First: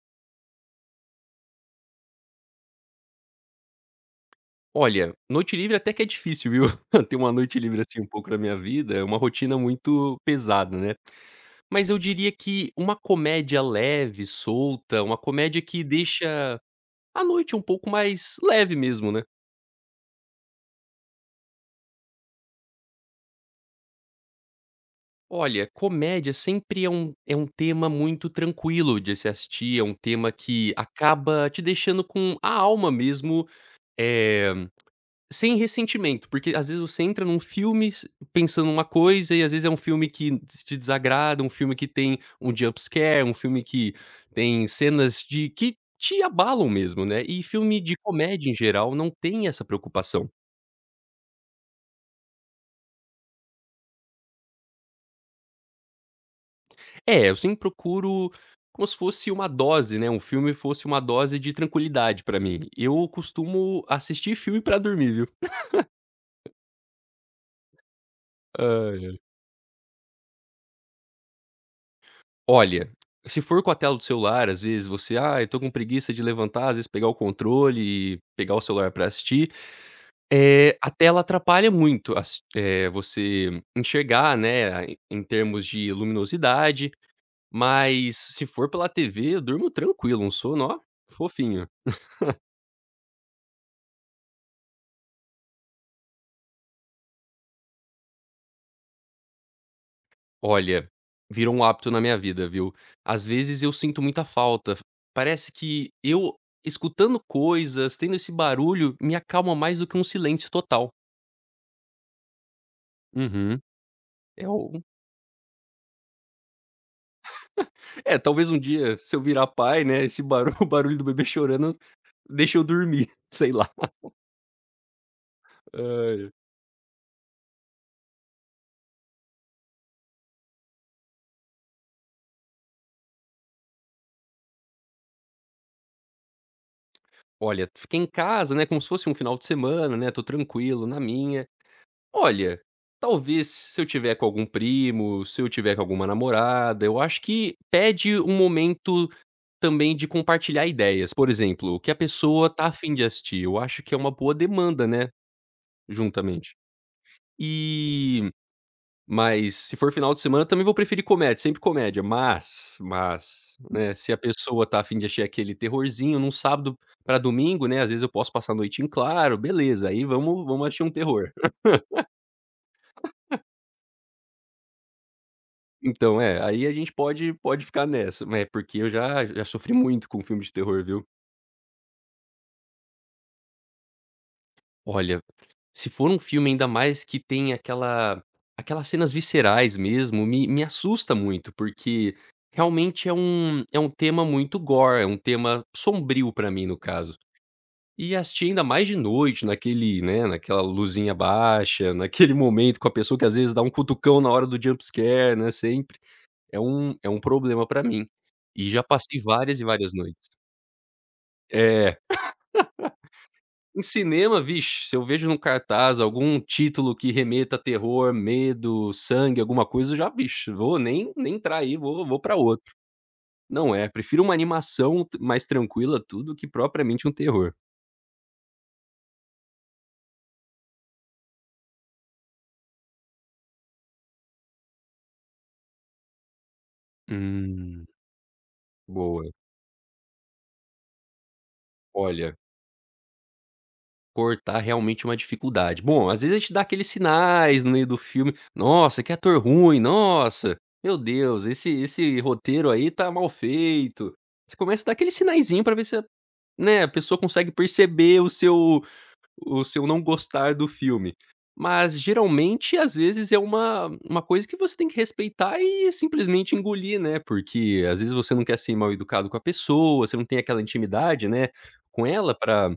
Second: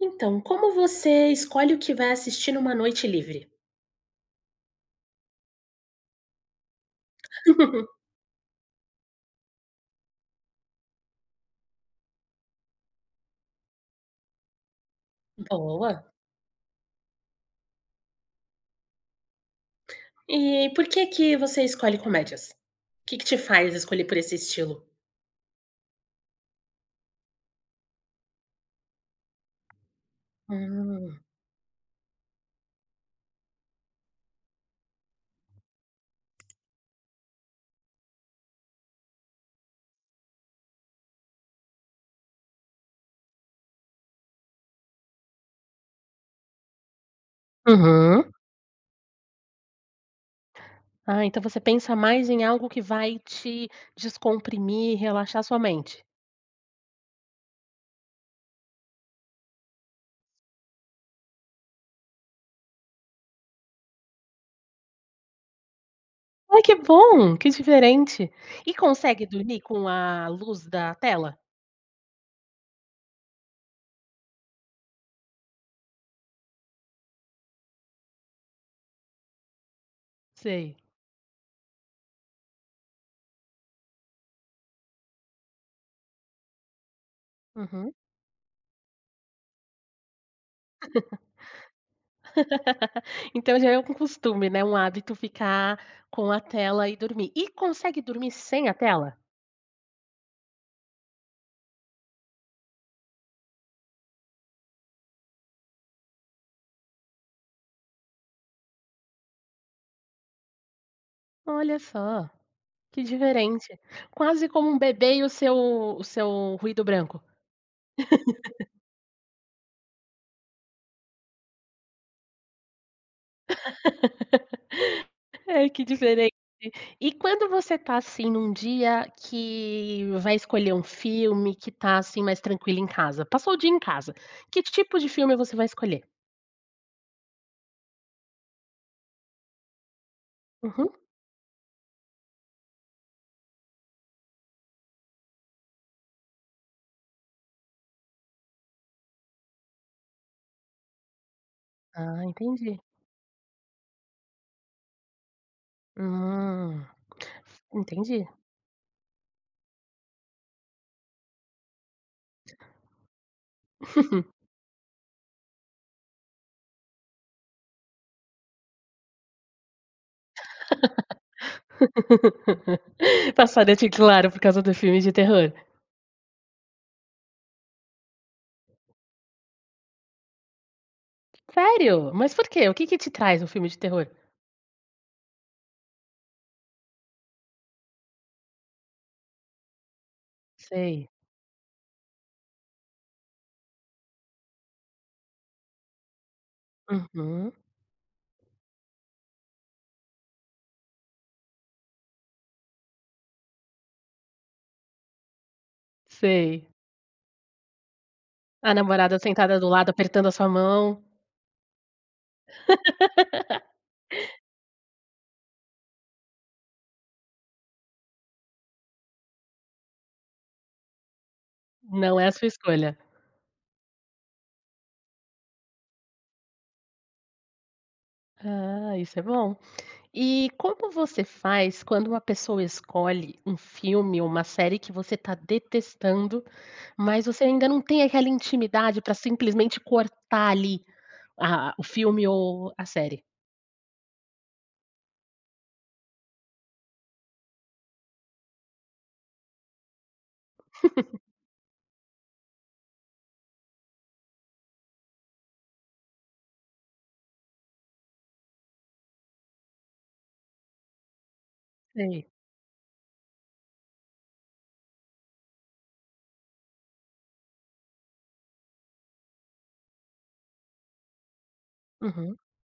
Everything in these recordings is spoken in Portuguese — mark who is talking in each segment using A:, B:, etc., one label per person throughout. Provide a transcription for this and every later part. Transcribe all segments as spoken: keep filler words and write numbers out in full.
A: Então, como você escolhe o que vai assistir numa noite livre?
B: Olha, noite livre até que é difícil viu, ter uma noite livre assim um pouco na minha vida é uma rotina muito pesada, né. Mas eu diria que uma comédia leve, solta, uma comédia que
A: Boa.
B: deixa a noite um pouco mais leve mesmo, né.
A: E por que que você escolhe comédias? Que que te faz escolher por esse estilo?
B: Olha, comédia sempre é um é um tema muito tranquilo de se assistir, é um tema que
A: Hum.
B: acaba te deixando com a alma mesmo, eh, sem ressentimento. Porque, às vezes, você entra em um filmes pensando em uma coisa e às vezes é um filme que te te desagrada, um filme que tem um jump scare, um filme que tem cenas de que te abalam mesmo, né. E filme de
A: Uhum.
B: comédia em geral não tem essa preocupação.
A: Ah, então você pensa mais em algo que vai te descomprimir e relaxar a sua mente?
B: É eu sempre procuro como se fosse uma dose, né, um filme fosse uma dose de tranquilidade para mim, eu costumo assistir filme para dormir, viu?
A: Ai que bom, que diferente. E
B: Ai, ai.
A: consegue dormir com a luz da tela?
B: Olha, se for com a tela do celular as vezes você: "Ai, eu tô com preguiça de levantar, as vezes pegar o controle e pegar o celular pra assistir."
A: Sei.
B: Eh, a tela atrapalha muito as eh você enxergar né a em termos de luminosidade,
A: Uhum.
B: mas se for pela tv, durmo tranquilo um sono ó, fofinho.
A: Então já é um com costume né, um hábito ficar com a tela e dormir. E consegue dormir sem a tela?
B: Olha, virou um hábito na minha vida viu. As vezes eu sinto muita falta f parece que eu escutando coisas, tendo esse barulho me acalma mais do que um silêncio total.
A: Olha só! Que
B: Uhum,
A: diferente, quase
B: é
A: como um
B: o
A: bebê e o seu o seu ruído branco.
B: É talvez um dia se eu virar pai né esse baru o barulho do bebê chorano deixa eu dormir, sei lá.
A: Ai que
B: Ai.
A: diferente! E quando você tá assim num dia que vai escolher um filme, que tá assim mais tranquilo em casa, passou o dia em casa. Que tipo de filme você vai escolher?
B: Olha, fiquei em casa, né, como se fosse um final de semana, né, estou tranquilo
A: Uhum.
B: na minha. Olha, talvez, se eu estiver com algum primo, se eu estiver com alguma namorada, eu acho que pede um momento também de compartilhar ideias, por exemplo, o que a
A: Ah,
B: pessoa está
A: entendi.
B: afim de assistir, eu acho que é uma boa demanda, né, juntamente.
A: Ah, entendi.
B: E mas se for final de semana também vou preferir comédia, sempre comédia, mas mas, né, se a pessoa está afim de assistir aquele terrorzinho em um sábado para domingo, né, às vezes eu posso passar a noite em claro, beleza, aí vamos vamos assistir um terror.
A: Passa a noite em claro, por causa do filme de terror.
B: Então é, aí a gente pode pode ficar nessa, é, porque eu já já sofri muito com filme de terror, viu.
A: Sério? Mas por quê? O que que te traz um filme de terror?
B: Olha, se for um filme, ainda mais, que tem aquela aquelas cenas viscerais mesmo, me me
A: Sei.
B: assusta muito, porque, realmente, é um é um tema muito gore, é um tema sombrio para mim, no caso.
A: Uhum.
B: E assisti, ainda mais de noite, naquele, né, naquela luzinha baixa, naquele momento com a pessoa que, às vezes, dá um cutucão na hora do jump scare, né, sempre é
A: Sei.
B: um é um problema para mim. E
A: A
B: já passei
A: namorada sentada
B: várias e
A: do lado
B: várias noites
A: apertando a sua mão.
B: É. Em cinema, vixe, se eu vejo em um cartaz algum título que remeta a terror, medo, sangue, alguma coisa, eu já, vixe, nem nem entrar aí, vou
A: Não
B: vou
A: é
B: para
A: sua
B: outro,
A: escolha.
B: não, é, prefiro uma animação t mais tranquila, tudo, que propriamente um terror.
A: Ah, isso é bom. E como você faz quando uma pessoa escolhe um filme ou uma série que você tá detestando, mas você ainda não
B: Hum.
A: tem aquela intimidade para,
B: Boa.
A: simplesmente, cortar, ali, a a o filme
B: Olha
A: ou a série.
B: cortar, realmente, é uma dificuldade, bom, às vezes, a gente dá aqueles sinais no meio do filme: "Nossa, que ator ruim, nossa, meu Deus esse esse roteiro, aí, tá mal feito", você começa a dar aquele sinaiszinho para ver se a né, a pessoa consegue perceber o seu o seu não gostar do filme, mas,
A: Sei.
B: geralmente, às vezes, é uma uma coisa que você tem que respeitar e simplesmente engolir, né, porque, às vezes, você não quer ser mal educado com a pessoa, você não tem aquela intimidade, né, com ela
A: Uhum.
B: ara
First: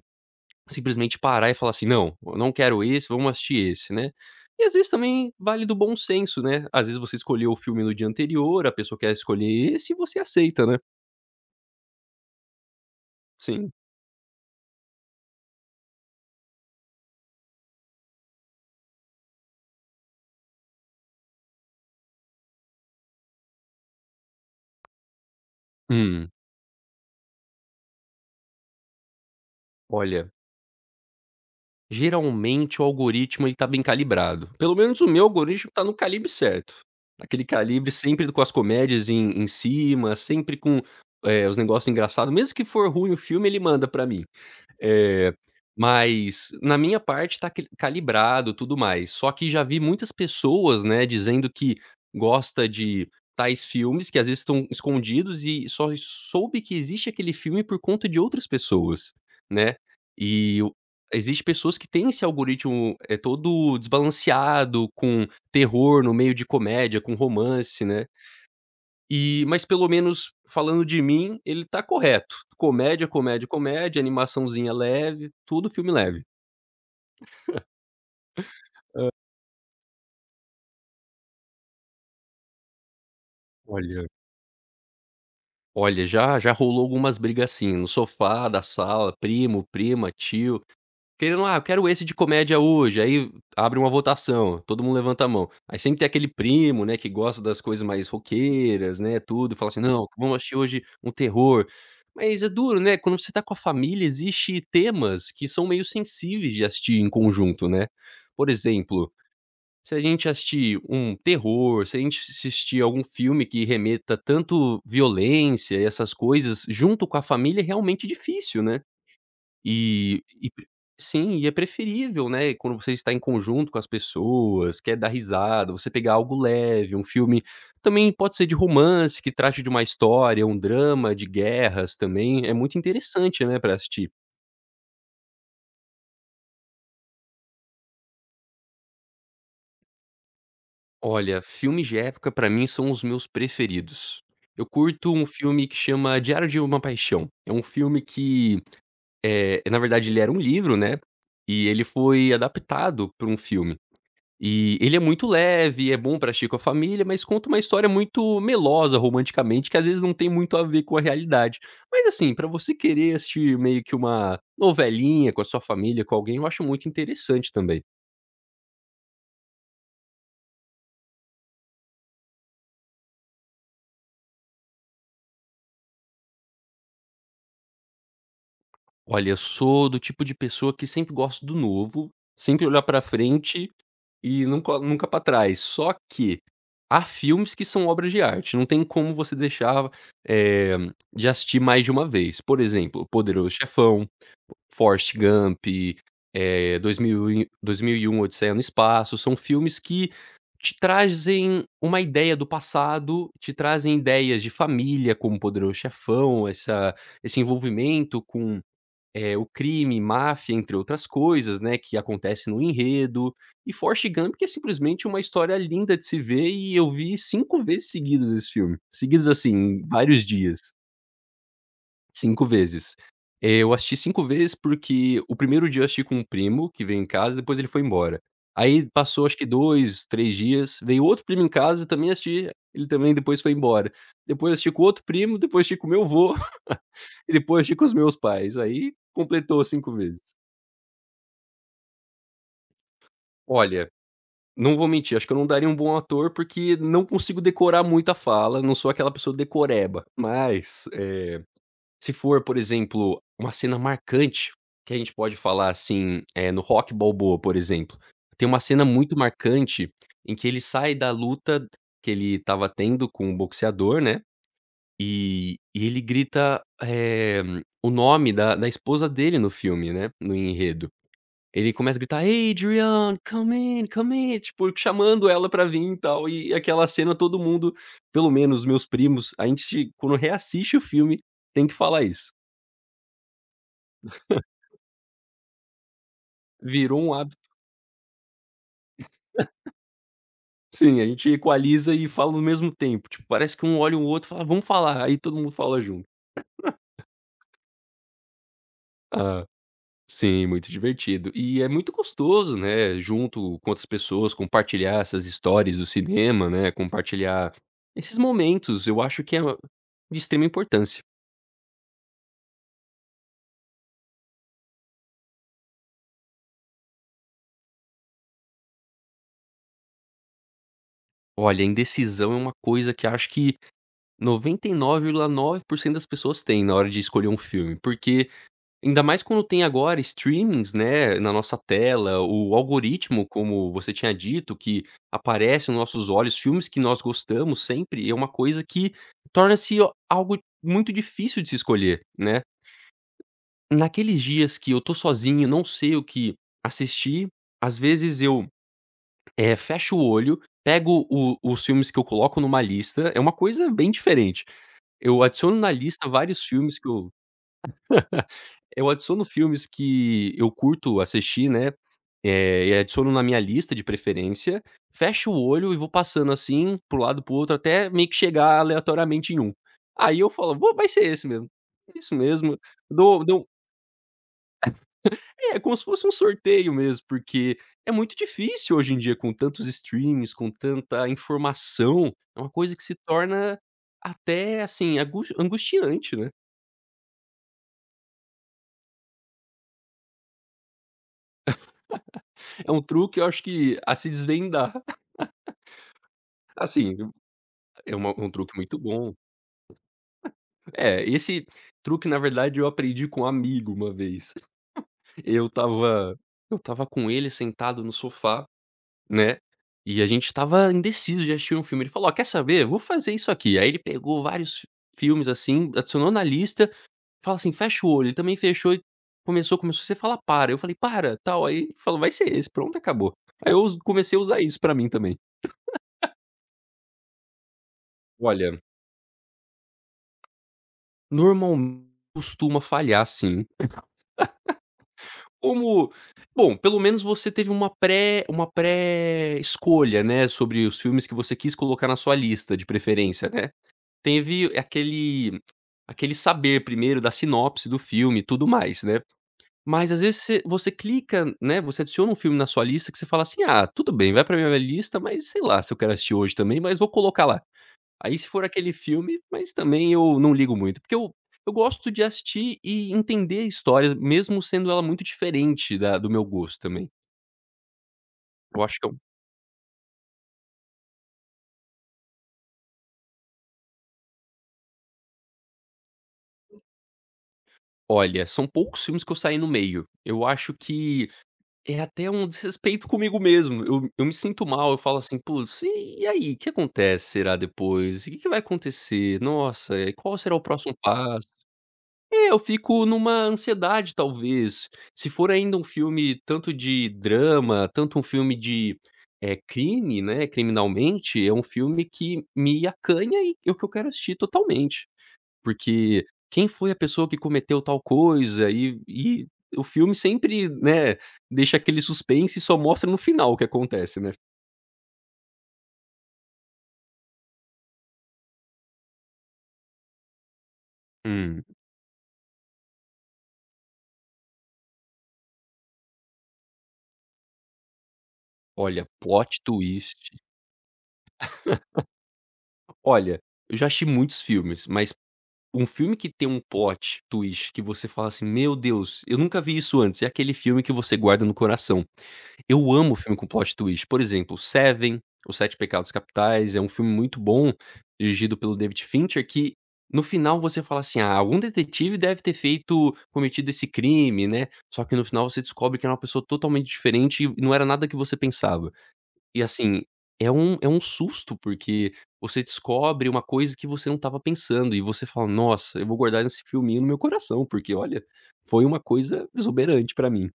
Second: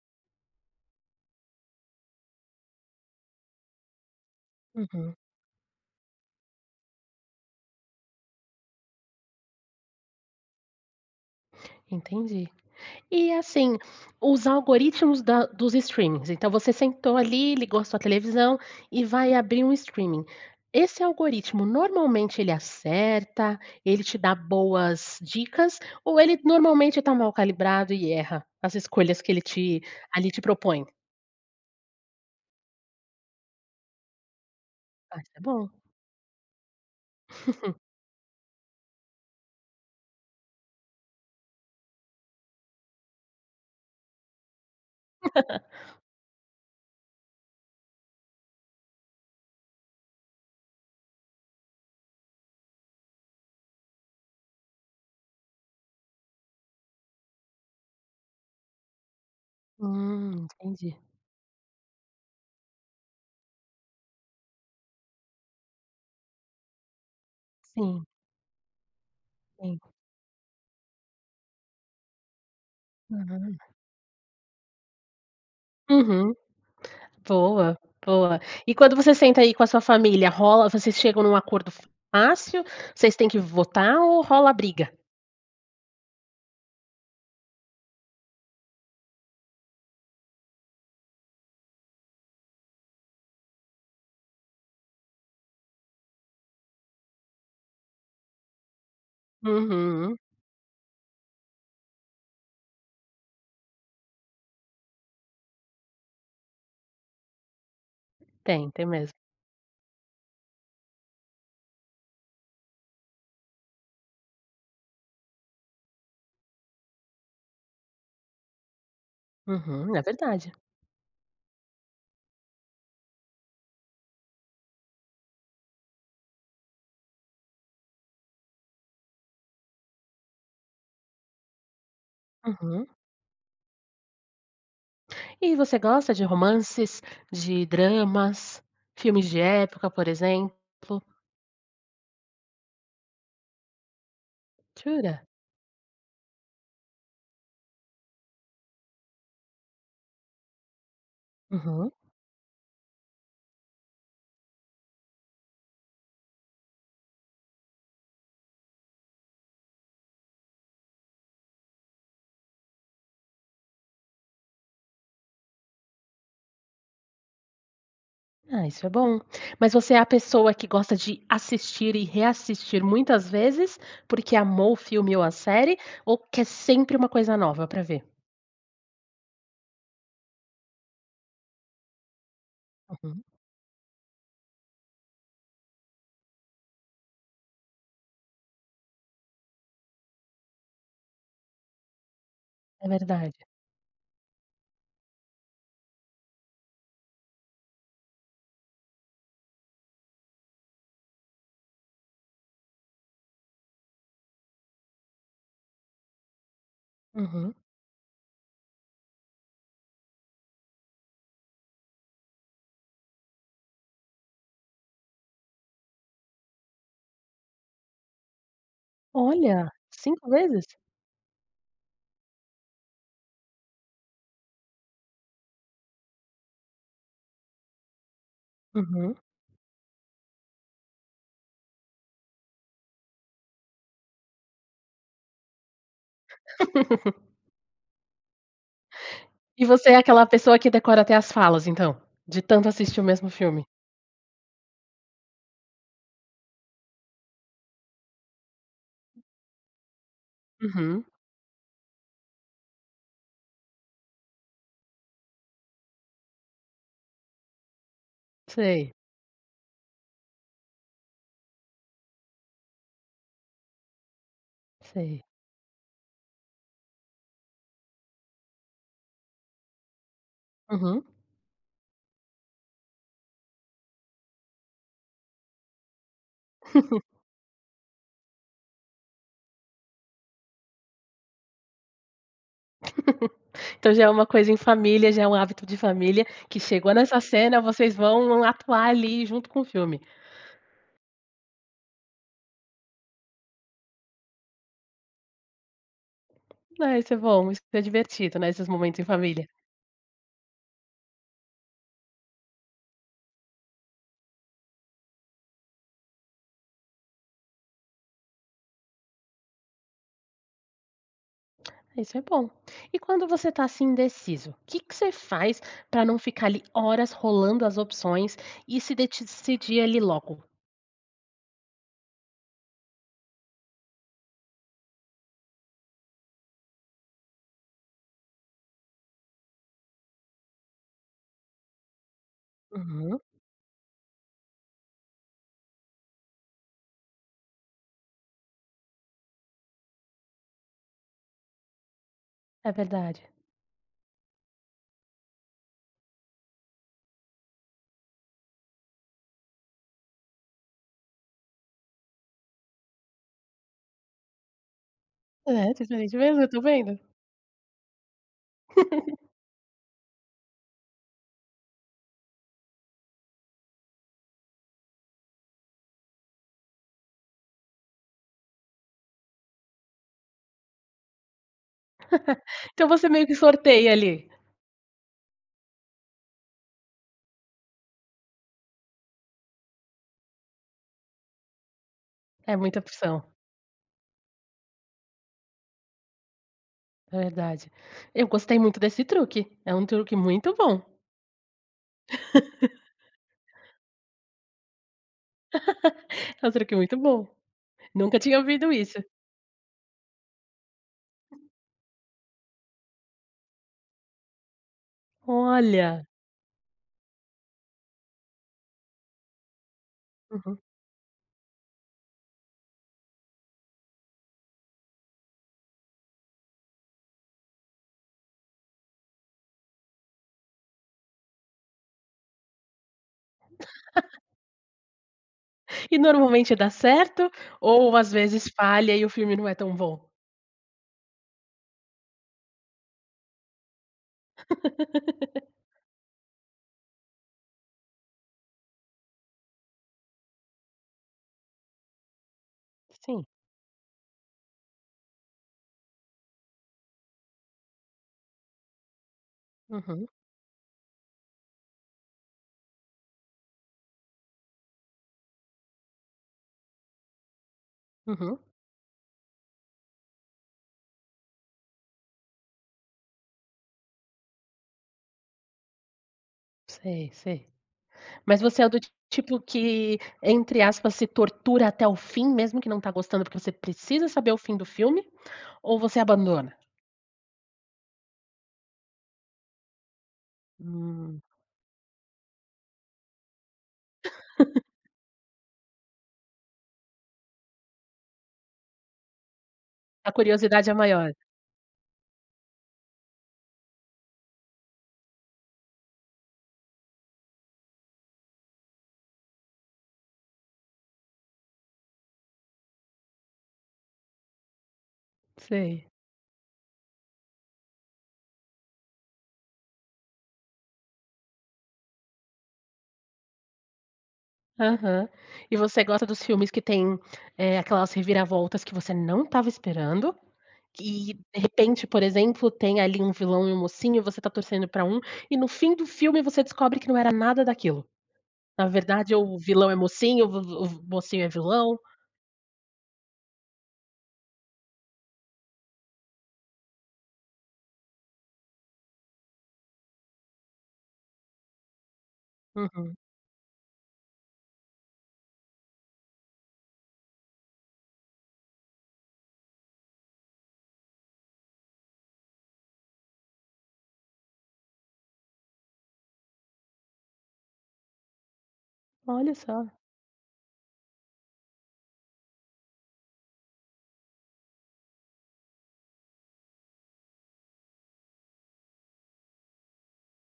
B: simplesmente, parar e falar assim: "Não, eu não quero esse, vamos assistir esse", né, e, às vezes,
A: Uhum.
B: também vale do bom senso, né, às vezes, você escolheu o filme no dia anterior, a pessoa quer escolher esse e você aceita, né.
A: Entendi. E
B: Sim.
A: assim, os algoritmos da dos streamings, então você sentou ali, ligou a sua televisão, e vai abrir um streaming. Esse algoritmo, normalmente, ele acerta, ele te dá boas dicas, ou
B: Hum.
A: ele, normalmente, tá mal calibrado e erra, as escolhas que ele te,
B: Olha
A: ali, te propõe?
B: geralmente o algoritmo, ele tá bem calibrado, pelo menos o
A: Ah,
B: meu
A: isso é bom.
B: algoritmo tá no calibre certo. Aquele calibre sempre do com as comédias em em cima, sempre com, eh, os negócio engraçado, mesmo que for ruim o filme, ele manda pra mim. Eh, mas na minha parte tá que calibrado, tudo mais, só que já vi muitas pessoas, né, dizendo que gosta de tais filmes, que às vezes estão escondidos e soi soube que existe aquele filme por conta de outras pessoas, né.
A: Hum,
B: E o
A: entendi.
B: existe pessoas que têm esse algoritmo, eh, todo desbalanceado, com terror no meio de comédia, com romance, né.
A: Sim.
B: E mas
A: Sim.
B: pelo menos, falando de mim, ele tá correto, comédia, comédia,
A: Aham.
B: comédia, animaçãozinha leve, tudo filme leve.
A: Uhum. Boa, boa. E quando
B: Hã.
A: você senta aí com a sua família, rola vocês chegam num acordo fácil, vocês têm que votar,
B: Olha
A: ou rola briga?
B: Olha, já já rolou algumas briga assim, no sofá da sala, primo, prima, tio, querendo: "Ah quero esse de comédia hoje", aí abre uma votação, todo mundo levanta a mão. Aí sempre tem aquele primo, né, que gosta das coisas mais roqueiras, né, tudo e fala assim não,
A: Uhum.
B: vamos assistir hoje um terror. Mas é duro, né, quando você tá com a família existe temas que são meio sensíveis de assistir em conjunto, né, por
A: Tem, tem
B: exemplo,
A: mesmo.
B: se a gente assistir um terror, se a gente assistir algum filme que remeta tanto violência e essas coisas junto com a família é realmente difícil, né.
A: Uhum, é
B: E e
A: verdade.
B: sim e é preferível, né, quando você tá em conjunto com as pessoas, quer dar risada, você pegar algo leve, um filme, também pode ser de romance, que trate de uma história, um drama de guerras também, é muito
A: Uhum.
B: interessante, né, pra assistir.
A: E você gosta de romances, de dramas, filmes de época, por exemplo?
B: Olha, filmes de época pra mim são os meus preferidos. Eu curto
A: Jura?
B: um filme que chama Diário de uma paixão, é um filme que, eh, na verdade ele era um livro, né, e ele
A: Uhum.
B: foi adaptado pra um filme. E ele é muito leve, é bom pra agir com a família, mas conta uma história muito melosa romanticamente que às vezes não tem muito a ver com a realidade, mas assim, você querer assistir meio que uma novelinha com a sua família, com alguém eu acho muito interessante também.
A: Ah, isso é bom. Mas você é a pessoa que gosta de assistir e reassistir muitas vezes, porque amou o filme ou a série, ou quer sempre uma coisa nova pra ver?
B: Olha, eu sou do tipo de pessoa que sempre gosto do novo, sempre olhar pra
A: Uhum.
B: frente, e nunca nunca pra trás, só que há filmes que são obras de arte, não tem como você deixar, eh, de assistir mais de uma vez, por
A: É
B: exemplo, O
A: verdade.
B: Poderoso Chefão, Forest Gump, eh, dois mil e 2001 Odisseia no Espaço, são filmes que te trazem uma ideia do passado, te trazem ideias de família, como O Poderoso chefão, essa esse
A: Aham.
B: envolvimento com, eh, o crime, máfia entre outras coisas, né, que acontece no enredo, e Forest Gun que é simplesmente uma história linda de se ver e eu vi cinco vezes seguidas esse filme, seguidas
A: Olha,
B: assim, vários
A: cinco vezes?
B: dias. cinco vezes. Eh, eu assisti cinco vezes, porque o primeiro dia eu assisti com um primo, que veio em casa, depois ele foi embora. Aí,
A: Uhum.
B: passou acho que dois, três dias, veio outro primo em casa e também assisti, ele também depois foi embora. Depois eu assisti com outro primo, depois eu assisti com meu vô, e depois assisti com os meus pais, aí completou
A: E você
B: cinco
A: é
B: vezes.
A: aquela pessoa que decora até as falas, então? De tanto assistir o mesmo filme.
B: Olha, não vou mentir, eu acho que eu não daria um bom ator, porque não consigo decorar muita fala, não sou aquela pessoa decoreba, mas,
A: Uhum.
B: eh, se for, por exemplo, uma cena marcante, que a gente pode falar assim, eh, no Rocky Balboa, por exemplo, tem uma cena
A: Sei.
B: muito marcante em que ele sai da luta que ele estava tendo com o boxeador, né,
A: Sei.
B: e e ele grita, eh, o nome da da esposa dele no filme, né, no enredo.
A: Uhum.
B: Ele começa a gritar: "Adrian, come in, come in", tipo, chamando ela pra vim e tal, e aquela cena todo mundo, pelo menos meus primos a gente quando reassiste o filme, tem que falar isso.
A: Então já é uma coisa em família, já é um hábito de família, que chegou
B: Virou um
A: nessa
B: hábito.
A: cena, vocês vão atuar, ali, junto com o filme.
B: Sim, gente equaliza e fala no mesmo tempo, tipo, parece que um olha o outro e fala: "Vamos falar", aí, todo mundo fala junto.
A: É, isso é bom, isso é divertido, né, esses momentos em
B: Hã,
A: família.
B: sim, muito divertido e é muito gostoso, né, junto com outras pessoas, compartilhar essas histórias do cinema, né, compartilhar esses momentos, eu acho que é de extrema importância.
A: Isso é bom. E quando você tá, assim, indeciso que que você faz para não ficar, ali, horas rolando as opções e se detcidir, ali, logo?
B: Olha, indecisão é uma coisa que acho que noventa e nove virgula nove por cento das pessoas têm na hora de escolher um filme, porque ainda mais quando tem agora streamings, né, na nossa tela, o
A: Uhum
B: algoritmo, como você tinha dito, que aparece no nossos olhos, filmes que nós gostamos, sempre é uma coisa que torna-se algo muito difícil de se escolher, né?
A: É verdade.
B: Naqueles dias que eu estou sozinho e não sei o que assistir, às vezes, eu, eh, fecho o olho, pego o os filmes que eu coloco em uma lista, é uma coisa bem diferente, eu adiciono na
A: É,
B: lista
A: diferente
B: vários
A: mesmo, eu estou
B: filmes que
A: vendo.
B: eu eu adiciono filmes que eu curto assistir, né, eh, adiciono na minha lista de preferência, fecho o olho e vou passando, assim, para o lado e para o outro até meio que chegar, aleatoriamente, em um, aí, eu falo: "Bom, vai ser esse mesmo, é isso mesmo",
A: Então você
B: dou
A: meio que
B: dou
A: sorteia, ali.
B: É como se fosse um sorteio mesmo, porque é muito difícil, hoje em dia, com tantos streamings, com tanta informação, é uma
A: É
B: coisa
A: muita
B: que se
A: opção.
B: torna até, assim, angu angustiante, né?
A: É verdade. Eu gostei muito desse truque, é um truque muito bom.
B: É um truque eu acho que a se desvendar.
A: É um truque
B: Assim
A: muito
B: eu
A: bom,
B: é uma
A: nunca
B: um
A: tinha
B: truque
A: ouvido
B: muito
A: isso.
B: bom. É, esse truque na verdade eu aprendi com um amigo uma vez. Eu
A: Olha!
B: tava eu tava com ele sentado no sofá né, e a gente
A: Uhum.
B: tava indeciso de assistir um filme, ele falou: "Ó quer saber? Vou fazer isso aqui." Aí ele pegou vários filmes assim, adicionou na lista, fala assim: "Fecha o olho", ele também fechou e começou começou: "Você fala para." Eu falei: "Para tal." Aí falou: "Vai ser esse, pronto e acabou." Aí eu uso comecei a usar isso pra mim também.
A: E normalmente da certo, ou as vezes
B: Olha
A: falha e o filme não é tão bom?
B: Normal costuma falhar sim. Como, bom pelo menos você teve uma pré uma pré escolha, né, sobre os filmes que você quis colocar na sua lista de
A: Sim.
B: preferência né, teve aquele aquele saber primeiro da sinopse do filme e tudo mais né. Mas as
A: Uhum.
B: vezes você você clica né, você adiciona um filme na sua lista que você fala assim: "Ah tudo bem, vai para minha lista mas, sei lá, se eu quero assistir hoje também, mas vou colocar lá". Aí se
A: Uhum.
B: for aquele filme, mas também ou não ligo muito, porque o eu gosto de assistir e entender a histórias mesmo sendo ela muito diferente da do meu gosto tamém.
A: Sei sei, mas
B: Eu
A: você é do
B: acho que
A: ti
B: eu
A: tipo que entre aspas se tortura até o fim, mesmo que não tá gostando, porque você precisa saber o fim do filme, ou você abandona?
B: Olha, são poucos filmes que eu saí no meio, eu acho que
A: Hum.
B: é até um desrespeito comigo mesmo, eu eu me sinto mal, eu falo assim: "Putz e e aí o que acontece será depois? E o que que vai acontecer? Nossa, e
A: A
B: qual será o
A: curiosidade é
B: próximo
A: maior?
B: passo?". É, eu fico numa ansiedade talvez, se for ainda um filme tanto de drama, tanto um filme de eh crime né, criminalmente, é um filme que me acanha e o que eu quero assistir totalmente.
A: Sei.
B: Porque: "Quem foi a pessoa que cometeu tal coisa?" E e o filme sempre né, deixa aquele suspense e só mostra no final o que acontece né.
A: Aham. E você gosta dos filmes que têm, eh, aquelas reviravoltas que você não estava esperando que, de
B: Hum.
A: repente, por exemplo, tem ali um vilão e um mocinho e você está torcendo pra um, e no fim do filme você descobre que não era nada daquilo. Na
B: Olha,
A: verdade o
B: plot
A: vilão é
B: twist
A: mocinho, o v v o mocinho é vilão
B: Olha, eu já assisti muitos filmes, mas um filme que tem um plot twist que você fala assim: "Meu Deus, eu nunca vi isso antes", é aquele filme que você guarda no coração. Eu amo
A: Uhum.
B: filme com plot twist por exemplo, Seven, Os Sete Pecados Capitais, é um filme muito bom, dirigido pelo David Fincher que no final você fala assim: "Ah, algum detetive deve ter feito cometido esse crime", né, só que no final você descobre que era uma pessoa totalmente diferente e não era nada que você pensava.
A: Olha
B: E
A: só.
B: assim, é um é um susto, porque você descobre uma coisa que você não estava pensando e você fala, nossa, eu vou guardar esse filminho no meu coração, porque, olha, foi uma coisa exuberante pra mim.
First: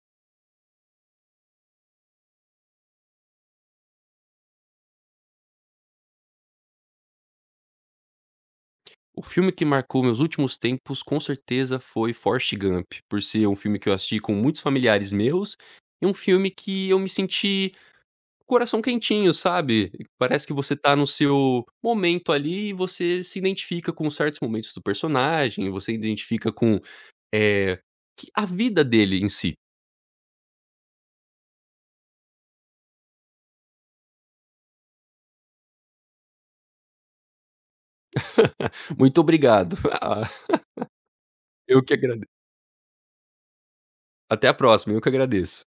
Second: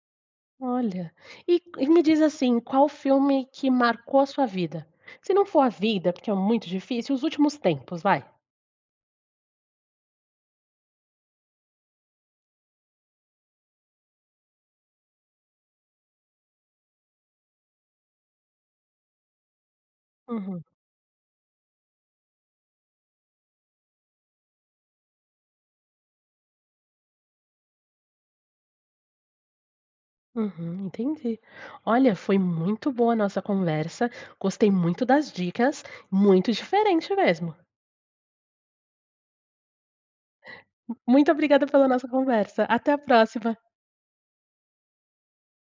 A: Olha. E e me diz assim, qual filme que marcou a sua vida? Se não for a vida, porque é muito difícil, os últimos tempos, vai?
B: O filme que marcou meus últimos tempos com certeza foi Forest Gump, por ser um filme que eu assisti com muitos familiares meus, e um filme que eu me senti coração quentinho, sabe. Parece que
A: Uhum.
B: você tá no seu momento ali e você se identifica com certos momentos do personagem, você identifica com, eh, q a vida dele em si.
A: Uhum, entendi. Olha, foi muito boa a nossa conversa, gostei muito das dicas, muito diferente mesmo.
B: Muito obrigado. Ah,
A: M muito obrigada
B: eu
A: pela
B: que
A: nossa
B: agrade
A: conversa. Até a próxima.
B: Até a próxima. Eu que agradeço.